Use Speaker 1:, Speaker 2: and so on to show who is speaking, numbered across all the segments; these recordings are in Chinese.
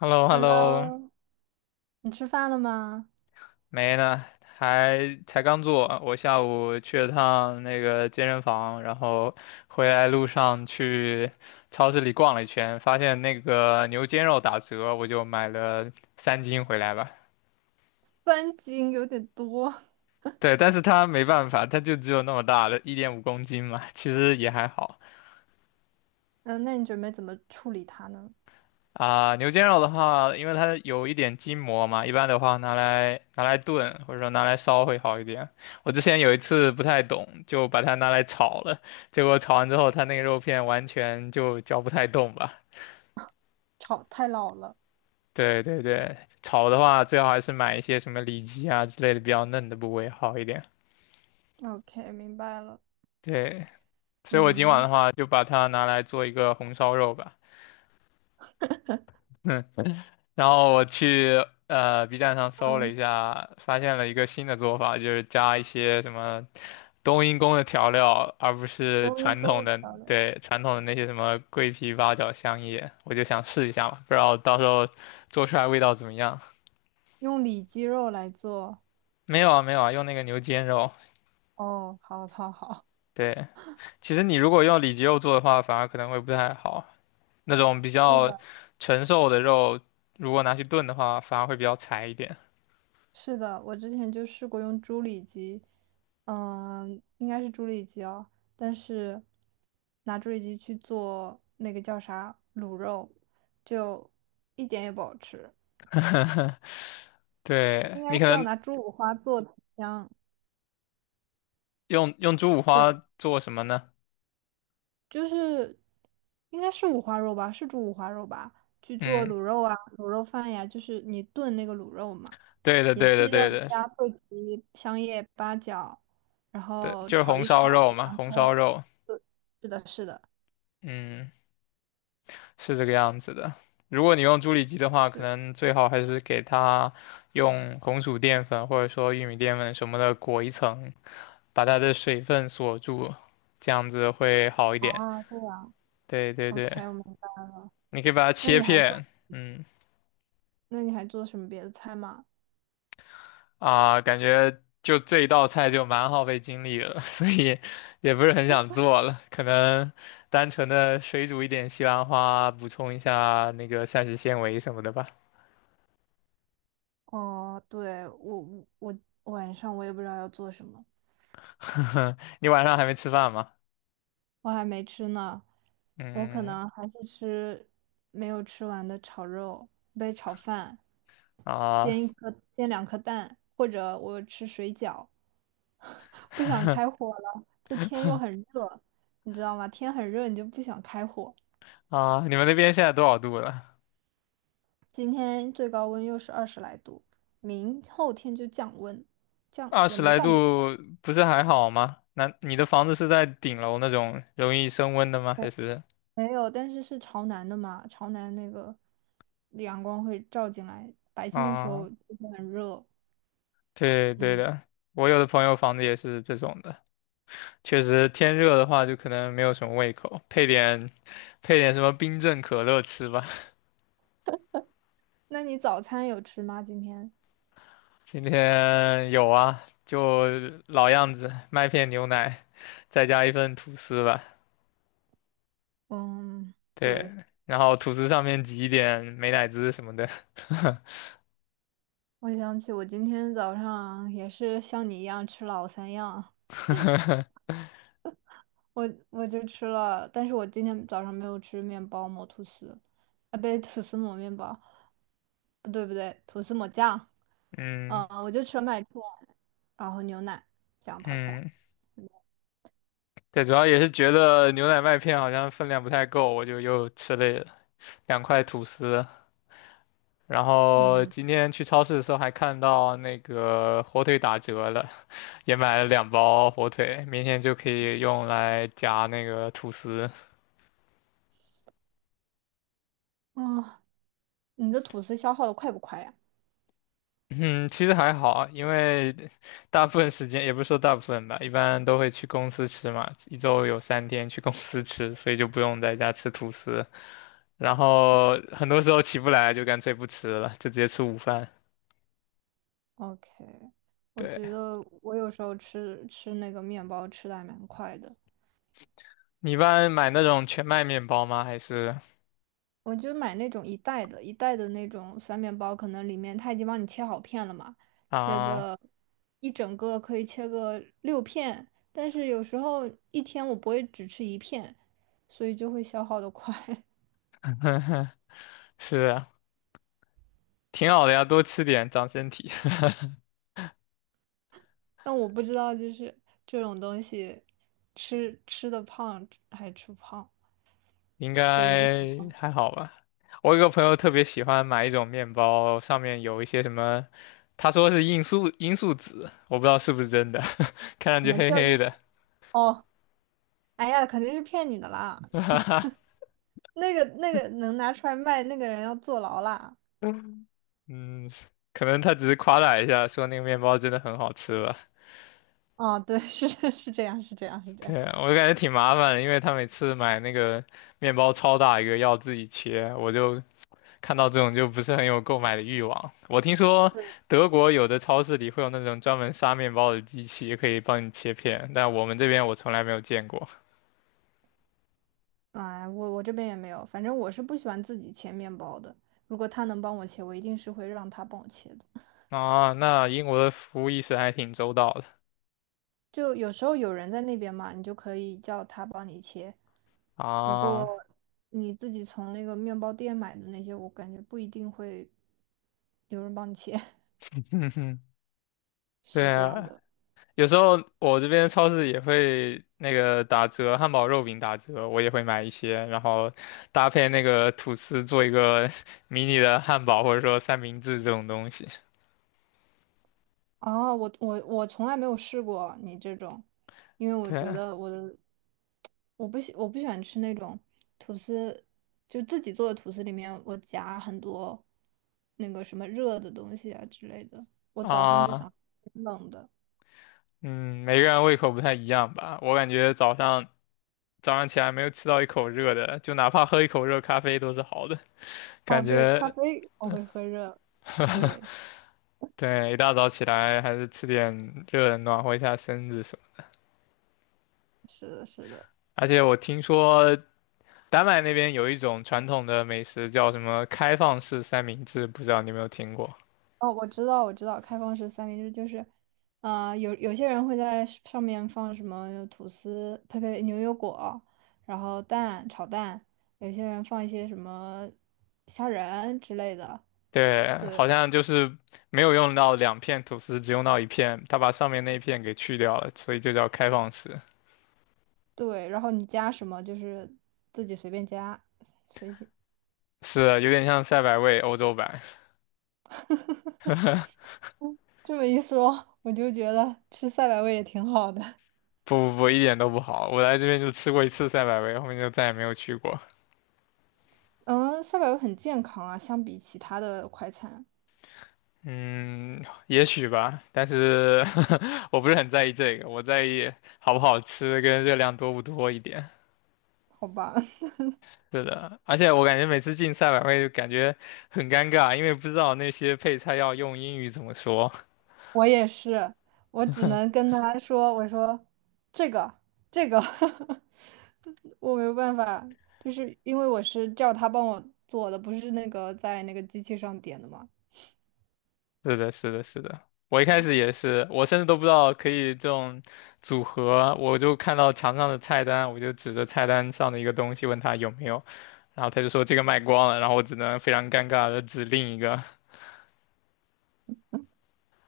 Speaker 1: h e l l o h e l l o
Speaker 2: Hello，你吃饭了吗？
Speaker 1: 没呢，还才刚做。我下午去了趟那个健身房，然后回来路上去超市里逛了一圈，发现那个牛肩肉打折，我就买了3斤回来吧。
Speaker 2: 3斤有点多。
Speaker 1: 对，但是它没办法，它就只有那么大的，1.5公斤嘛，其实也还好。
Speaker 2: 嗯，那你准备怎么处理它呢？
Speaker 1: 啊，牛肩肉的话，因为它有一点筋膜嘛，一般的话拿来炖，或者说拿来烧会好一点。我之前有一次不太懂，就把它拿来炒了，结果炒完之后，它那个肉片完全就嚼不太动吧。
Speaker 2: 炒太老了。
Speaker 1: 对对对，炒的话最好还是买一些什么里脊啊之类的比较嫩的部位好一点。
Speaker 2: OK，明白了。
Speaker 1: 对，所以我今晚
Speaker 2: 嗯
Speaker 1: 的话就把它拿来做一个红烧肉吧。然后我去B 站上搜了
Speaker 2: 嗯，
Speaker 1: 一下，发现了一个新的做法，就是加一些什么冬阴功的调料，而不是
Speaker 2: 冬阴
Speaker 1: 传
Speaker 2: 功
Speaker 1: 统
Speaker 2: 的
Speaker 1: 的，
Speaker 2: 调料
Speaker 1: 对，传统的那些什么桂皮、八角、香叶，我就想试一下嘛，不知道到时候做出来味道怎么样。
Speaker 2: 用里脊肉来做。
Speaker 1: 没有啊，没有啊，用那个牛肩肉。
Speaker 2: 哦，好，好，好。
Speaker 1: 对，其实你如果用里脊肉做的话，反而可能会不太好。那种比
Speaker 2: 是
Speaker 1: 较
Speaker 2: 的，
Speaker 1: 纯瘦的肉，如果拿去炖的话，反而会比较柴一点。
Speaker 2: 是的，我之前就试过用猪里脊，嗯，应该是猪里脊哦，但是拿猪里脊去做那个叫啥卤肉，就一点也不好吃。
Speaker 1: 对，
Speaker 2: 应
Speaker 1: 你
Speaker 2: 该
Speaker 1: 可
Speaker 2: 是要
Speaker 1: 能
Speaker 2: 拿猪五花做的香，
Speaker 1: 用猪五
Speaker 2: 对，
Speaker 1: 花做什么呢？
Speaker 2: 就是应该是五花肉吧，是猪五花肉吧？去做
Speaker 1: 嗯，
Speaker 2: 卤肉啊，卤肉饭呀，就是你炖那个卤肉嘛，
Speaker 1: 对的，
Speaker 2: 也
Speaker 1: 对的，
Speaker 2: 是要
Speaker 1: 对的，
Speaker 2: 加桂皮、香叶、八角，然
Speaker 1: 对，
Speaker 2: 后
Speaker 1: 就是
Speaker 2: 炒
Speaker 1: 红
Speaker 2: 一
Speaker 1: 烧
Speaker 2: 炒
Speaker 1: 肉嘛，
Speaker 2: 洋
Speaker 1: 红
Speaker 2: 葱。
Speaker 1: 烧肉，
Speaker 2: 对，是的，是的，
Speaker 1: 嗯，是这个样子的。如果你用猪里脊的话，可
Speaker 2: 是
Speaker 1: 能最好还是给它用红薯淀粉或者说玉米淀粉什么的裹一层，把它的水分锁住，这样子会好一点。
Speaker 2: 啊，这样
Speaker 1: 对对对，
Speaker 2: ，OK，我明白。
Speaker 1: 你可以把它
Speaker 2: 那
Speaker 1: 切
Speaker 2: 你还做，
Speaker 1: 片，嗯，
Speaker 2: 那你还做什么别的菜吗？
Speaker 1: 啊，感觉就这一道菜就蛮耗费精力了，所以也不是很想做了。可能单纯的水煮一点西兰花，补充一下那个膳食纤维什么的吧。
Speaker 2: 哦，对，我我晚上我也不知道要做什么。
Speaker 1: 你晚上还没吃饭吗？
Speaker 2: 我还没吃呢，我可
Speaker 1: 嗯
Speaker 2: 能还是吃没有吃完的炒肉，杯炒饭，
Speaker 1: 啊
Speaker 2: 煎两颗蛋，或者我吃水饺。不想开 火了，这天又很热，你知道吗？天很热，你就不想开火。
Speaker 1: 啊，你们那边现在多少度了？
Speaker 2: 今天最高温又是20来度，明后天就降温，降
Speaker 1: 二
Speaker 2: 也
Speaker 1: 十
Speaker 2: 没
Speaker 1: 来
Speaker 2: 降多少，
Speaker 1: 度不是还好吗？那你的房子是在顶楼那种容易升温的吗？还是
Speaker 2: 没有，但是是朝南的嘛，朝南那个阳光会照进来，白天的时
Speaker 1: 啊？
Speaker 2: 候就会很热。
Speaker 1: 对对
Speaker 2: 嗯，
Speaker 1: 的，我有的朋友房子也是这种的。确实天热的话就可能没有什么胃口，配点什么冰镇可乐吃吧。
Speaker 2: 那你早餐有吃吗？今天？
Speaker 1: 今天有啊，就老样子，麦片牛奶，再加一份吐司吧。
Speaker 2: 嗯，对，
Speaker 1: 对，然后吐司上面挤一点美乃滋什么的。
Speaker 2: 我想起我今天早上也是像你一样吃老三样，我就吃了，但是我今天早上没有吃面包抹吐司，啊，不对，吐司抹面包，不对不对，吐司抹酱，
Speaker 1: 嗯
Speaker 2: 嗯，我就吃了麦片，然后牛奶，这样跑起来。
Speaker 1: 嗯，对，主要也是觉得牛奶麦片好像分量不太够，我就又吃了2块吐司。然后
Speaker 2: 嗯，
Speaker 1: 今天去超市的时候还看到那个火腿打折了，也买了2包火腿，明天就可以用来夹那个吐司。
Speaker 2: 哦，你的吐司消耗的快不快呀？
Speaker 1: 嗯，其实还好，因为大部分时间也不是说大部分吧，一般都会去公司吃嘛，一周有3天去公司吃，所以就不用在家吃吐司。然后很多时候起不来就干脆不吃了，就直接吃午饭。
Speaker 2: OK，我
Speaker 1: 对，
Speaker 2: 觉得我有时候吃那个面包吃的还蛮快的，
Speaker 1: 你一般买那种全麦面包吗？还是
Speaker 2: 我就买那种一袋的那种酸面包，可能里面它已经帮你切好片了嘛，切
Speaker 1: 啊，
Speaker 2: 的一整个可以切个六片，但是有时候一天我不会只吃一片，所以就会消耗的快。
Speaker 1: 是。挺好的呀，多吃点长身体，
Speaker 2: 但我不知道就是这种东西吃的胖还吃不胖，
Speaker 1: 应
Speaker 2: 就是面
Speaker 1: 该还好吧。我有个朋友特别喜欢买一种面包，上面有一些什么，他说是罂粟籽，我不知道是不是真的，看上
Speaker 2: 怎
Speaker 1: 去
Speaker 2: 么
Speaker 1: 黑
Speaker 2: 叫
Speaker 1: 黑
Speaker 2: 一
Speaker 1: 的，
Speaker 2: 哦。哎呀，肯定是骗你的啦！那个能拿出来卖，那个人要坐牢啦。
Speaker 1: 嗯，可能他只是夸大一下，说那个面包真的很好吃吧。
Speaker 2: 哦，对，是 是这样，是这样，是这样。
Speaker 1: 对啊，我就感觉挺麻烦的，因为他每次买那个面包超大一个，要自己切，我就看到这种就不是很有购买的欲望。我听说德国有的超市里会有那种专门杀面包的机器，可以帮你切片，但我们这边我从来没有见过。
Speaker 2: 哎，我这边也没有，反正我是不喜欢自己切面包的。如果他能帮我切，我一定是会让他帮我切的。
Speaker 1: 啊，那英国的服务意识还挺周到的
Speaker 2: 就有时候有人在那边嘛，你就可以叫他帮你切。不过
Speaker 1: 啊。
Speaker 2: 你自己从那个面包店买的那些，我感觉不一定会有人帮你切，
Speaker 1: 哼哼，对
Speaker 2: 是这样
Speaker 1: 啊，
Speaker 2: 的。
Speaker 1: 有时候我这边超市也会那个打折，汉堡肉饼打折，我也会买一些，然后搭配那个吐司做一个 迷你的汉堡或者说三明治这种东西。
Speaker 2: 哦，我从来没有试过你这种，因为我
Speaker 1: 对
Speaker 2: 觉
Speaker 1: 啊。
Speaker 2: 得我不喜欢吃那种吐司，就自己做的吐司里面我夹很多那个什么热的东西啊之类的。我早上就
Speaker 1: 啊
Speaker 2: 想吃冷的。
Speaker 1: 嗯，每个人胃口不太一样吧。我感觉早上起来没有吃到一口热的，就哪怕喝一口热咖啡都是好的。
Speaker 2: 哦，
Speaker 1: 感
Speaker 2: 对，咖
Speaker 1: 觉，
Speaker 2: 啡我会喝热。对，
Speaker 1: 对，一大早起来还是吃点热的暖和一下身子什么。
Speaker 2: 是的，是的。
Speaker 1: 而且我听说丹麦那边有一种传统的美食叫什么开放式三明治，不知道你有没有听过？
Speaker 2: 哦，我知道，我知道，开放式三明治就是，啊、有些人会在上面放什么吐司、呸呸，牛油果，然后蛋、炒蛋，有些人放一些什么虾仁之类的，
Speaker 1: 对，
Speaker 2: 对
Speaker 1: 好像就是没有用到2片吐司，只用到一片，他把上面那一片给去掉了，所以就叫开放式。
Speaker 2: 对，然后你加什么就是自己随便加，随性。
Speaker 1: 是，有点像赛百味欧洲版。
Speaker 2: 这么一说，我就觉得吃赛百味也挺好的。
Speaker 1: 不不不，一点都不好。我来这边就吃过一次赛百味，后面就再也没有去过。
Speaker 2: 嗯，赛百味很健康啊，相比其他的快餐，
Speaker 1: 嗯，也许吧，但是 我不是很在意这个，我在意好不好吃跟热量多不多一点。
Speaker 2: 好吧。
Speaker 1: 是的，而且我感觉每次进赛百味就感觉很尴尬，因为不知道那些配菜要用英语怎么说。
Speaker 2: 我也是，我只能跟他说，我说这个这个，我没有办法，就是因为我是叫他帮我做的，不是那个在那个机器上点的嘛。
Speaker 1: 是的，是的，是的。我一开始也是，我甚至都不知道可以这种组合，我就看到墙上的菜单，我就指着菜单上的一个东西问他有没有，然后他就说这个卖光了，然后我只能非常尴尬的指另一个。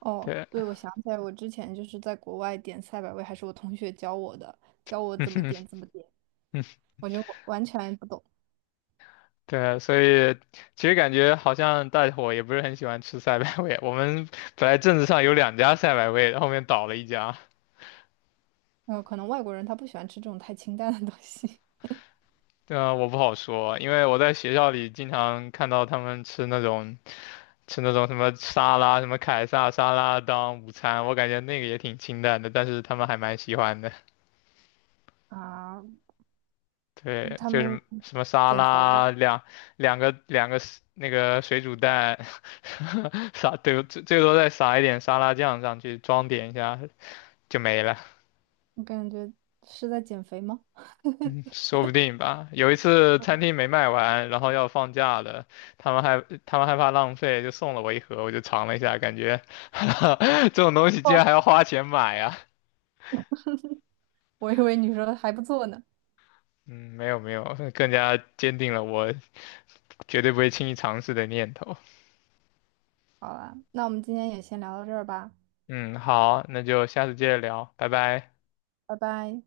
Speaker 2: 哦，
Speaker 1: 对，
Speaker 2: 对，我想起来，我之前就是在国外点赛百味，还是我同学教我的，教我
Speaker 1: 嗯
Speaker 2: 怎么
Speaker 1: 哼
Speaker 2: 点怎么点，
Speaker 1: 嗯
Speaker 2: 我就完全不懂。
Speaker 1: 对，所以其实感觉好像大伙也不是很喜欢吃赛百味。我们本来镇子上有2家赛百味，后面倒了一家。
Speaker 2: 可能外国人他不喜欢吃这种太清淡的东西
Speaker 1: 呃，我不好说，因为我在学校里经常看到他们吃那种。吃那种什么沙拉、什么凯撒沙拉当午餐，我感觉那个也挺清淡的，但是他们还蛮喜欢的。
Speaker 2: 啊，
Speaker 1: 对，
Speaker 2: 他
Speaker 1: 就
Speaker 2: 们
Speaker 1: 是什么沙
Speaker 2: 减肥吧，
Speaker 1: 拉两两个两个 s- 那个水煮蛋，撒对最多再撒一点沙拉酱上去，装点一下就没了，
Speaker 2: 我感觉是在减肥吗？
Speaker 1: 说不定吧。有一次餐厅没卖完，然后要放假了，他们害怕浪费，就送了我一盒，我就尝了一下，感觉 这种东西竟然还要花钱买啊。
Speaker 2: 我以为你说还不错呢。
Speaker 1: 嗯，没有没有，更加坚定了我绝对不会轻易尝试的念头。
Speaker 2: 好了，那我们今天也先聊到这儿吧，
Speaker 1: 嗯，好，那就下次接着聊，拜拜。
Speaker 2: 拜拜。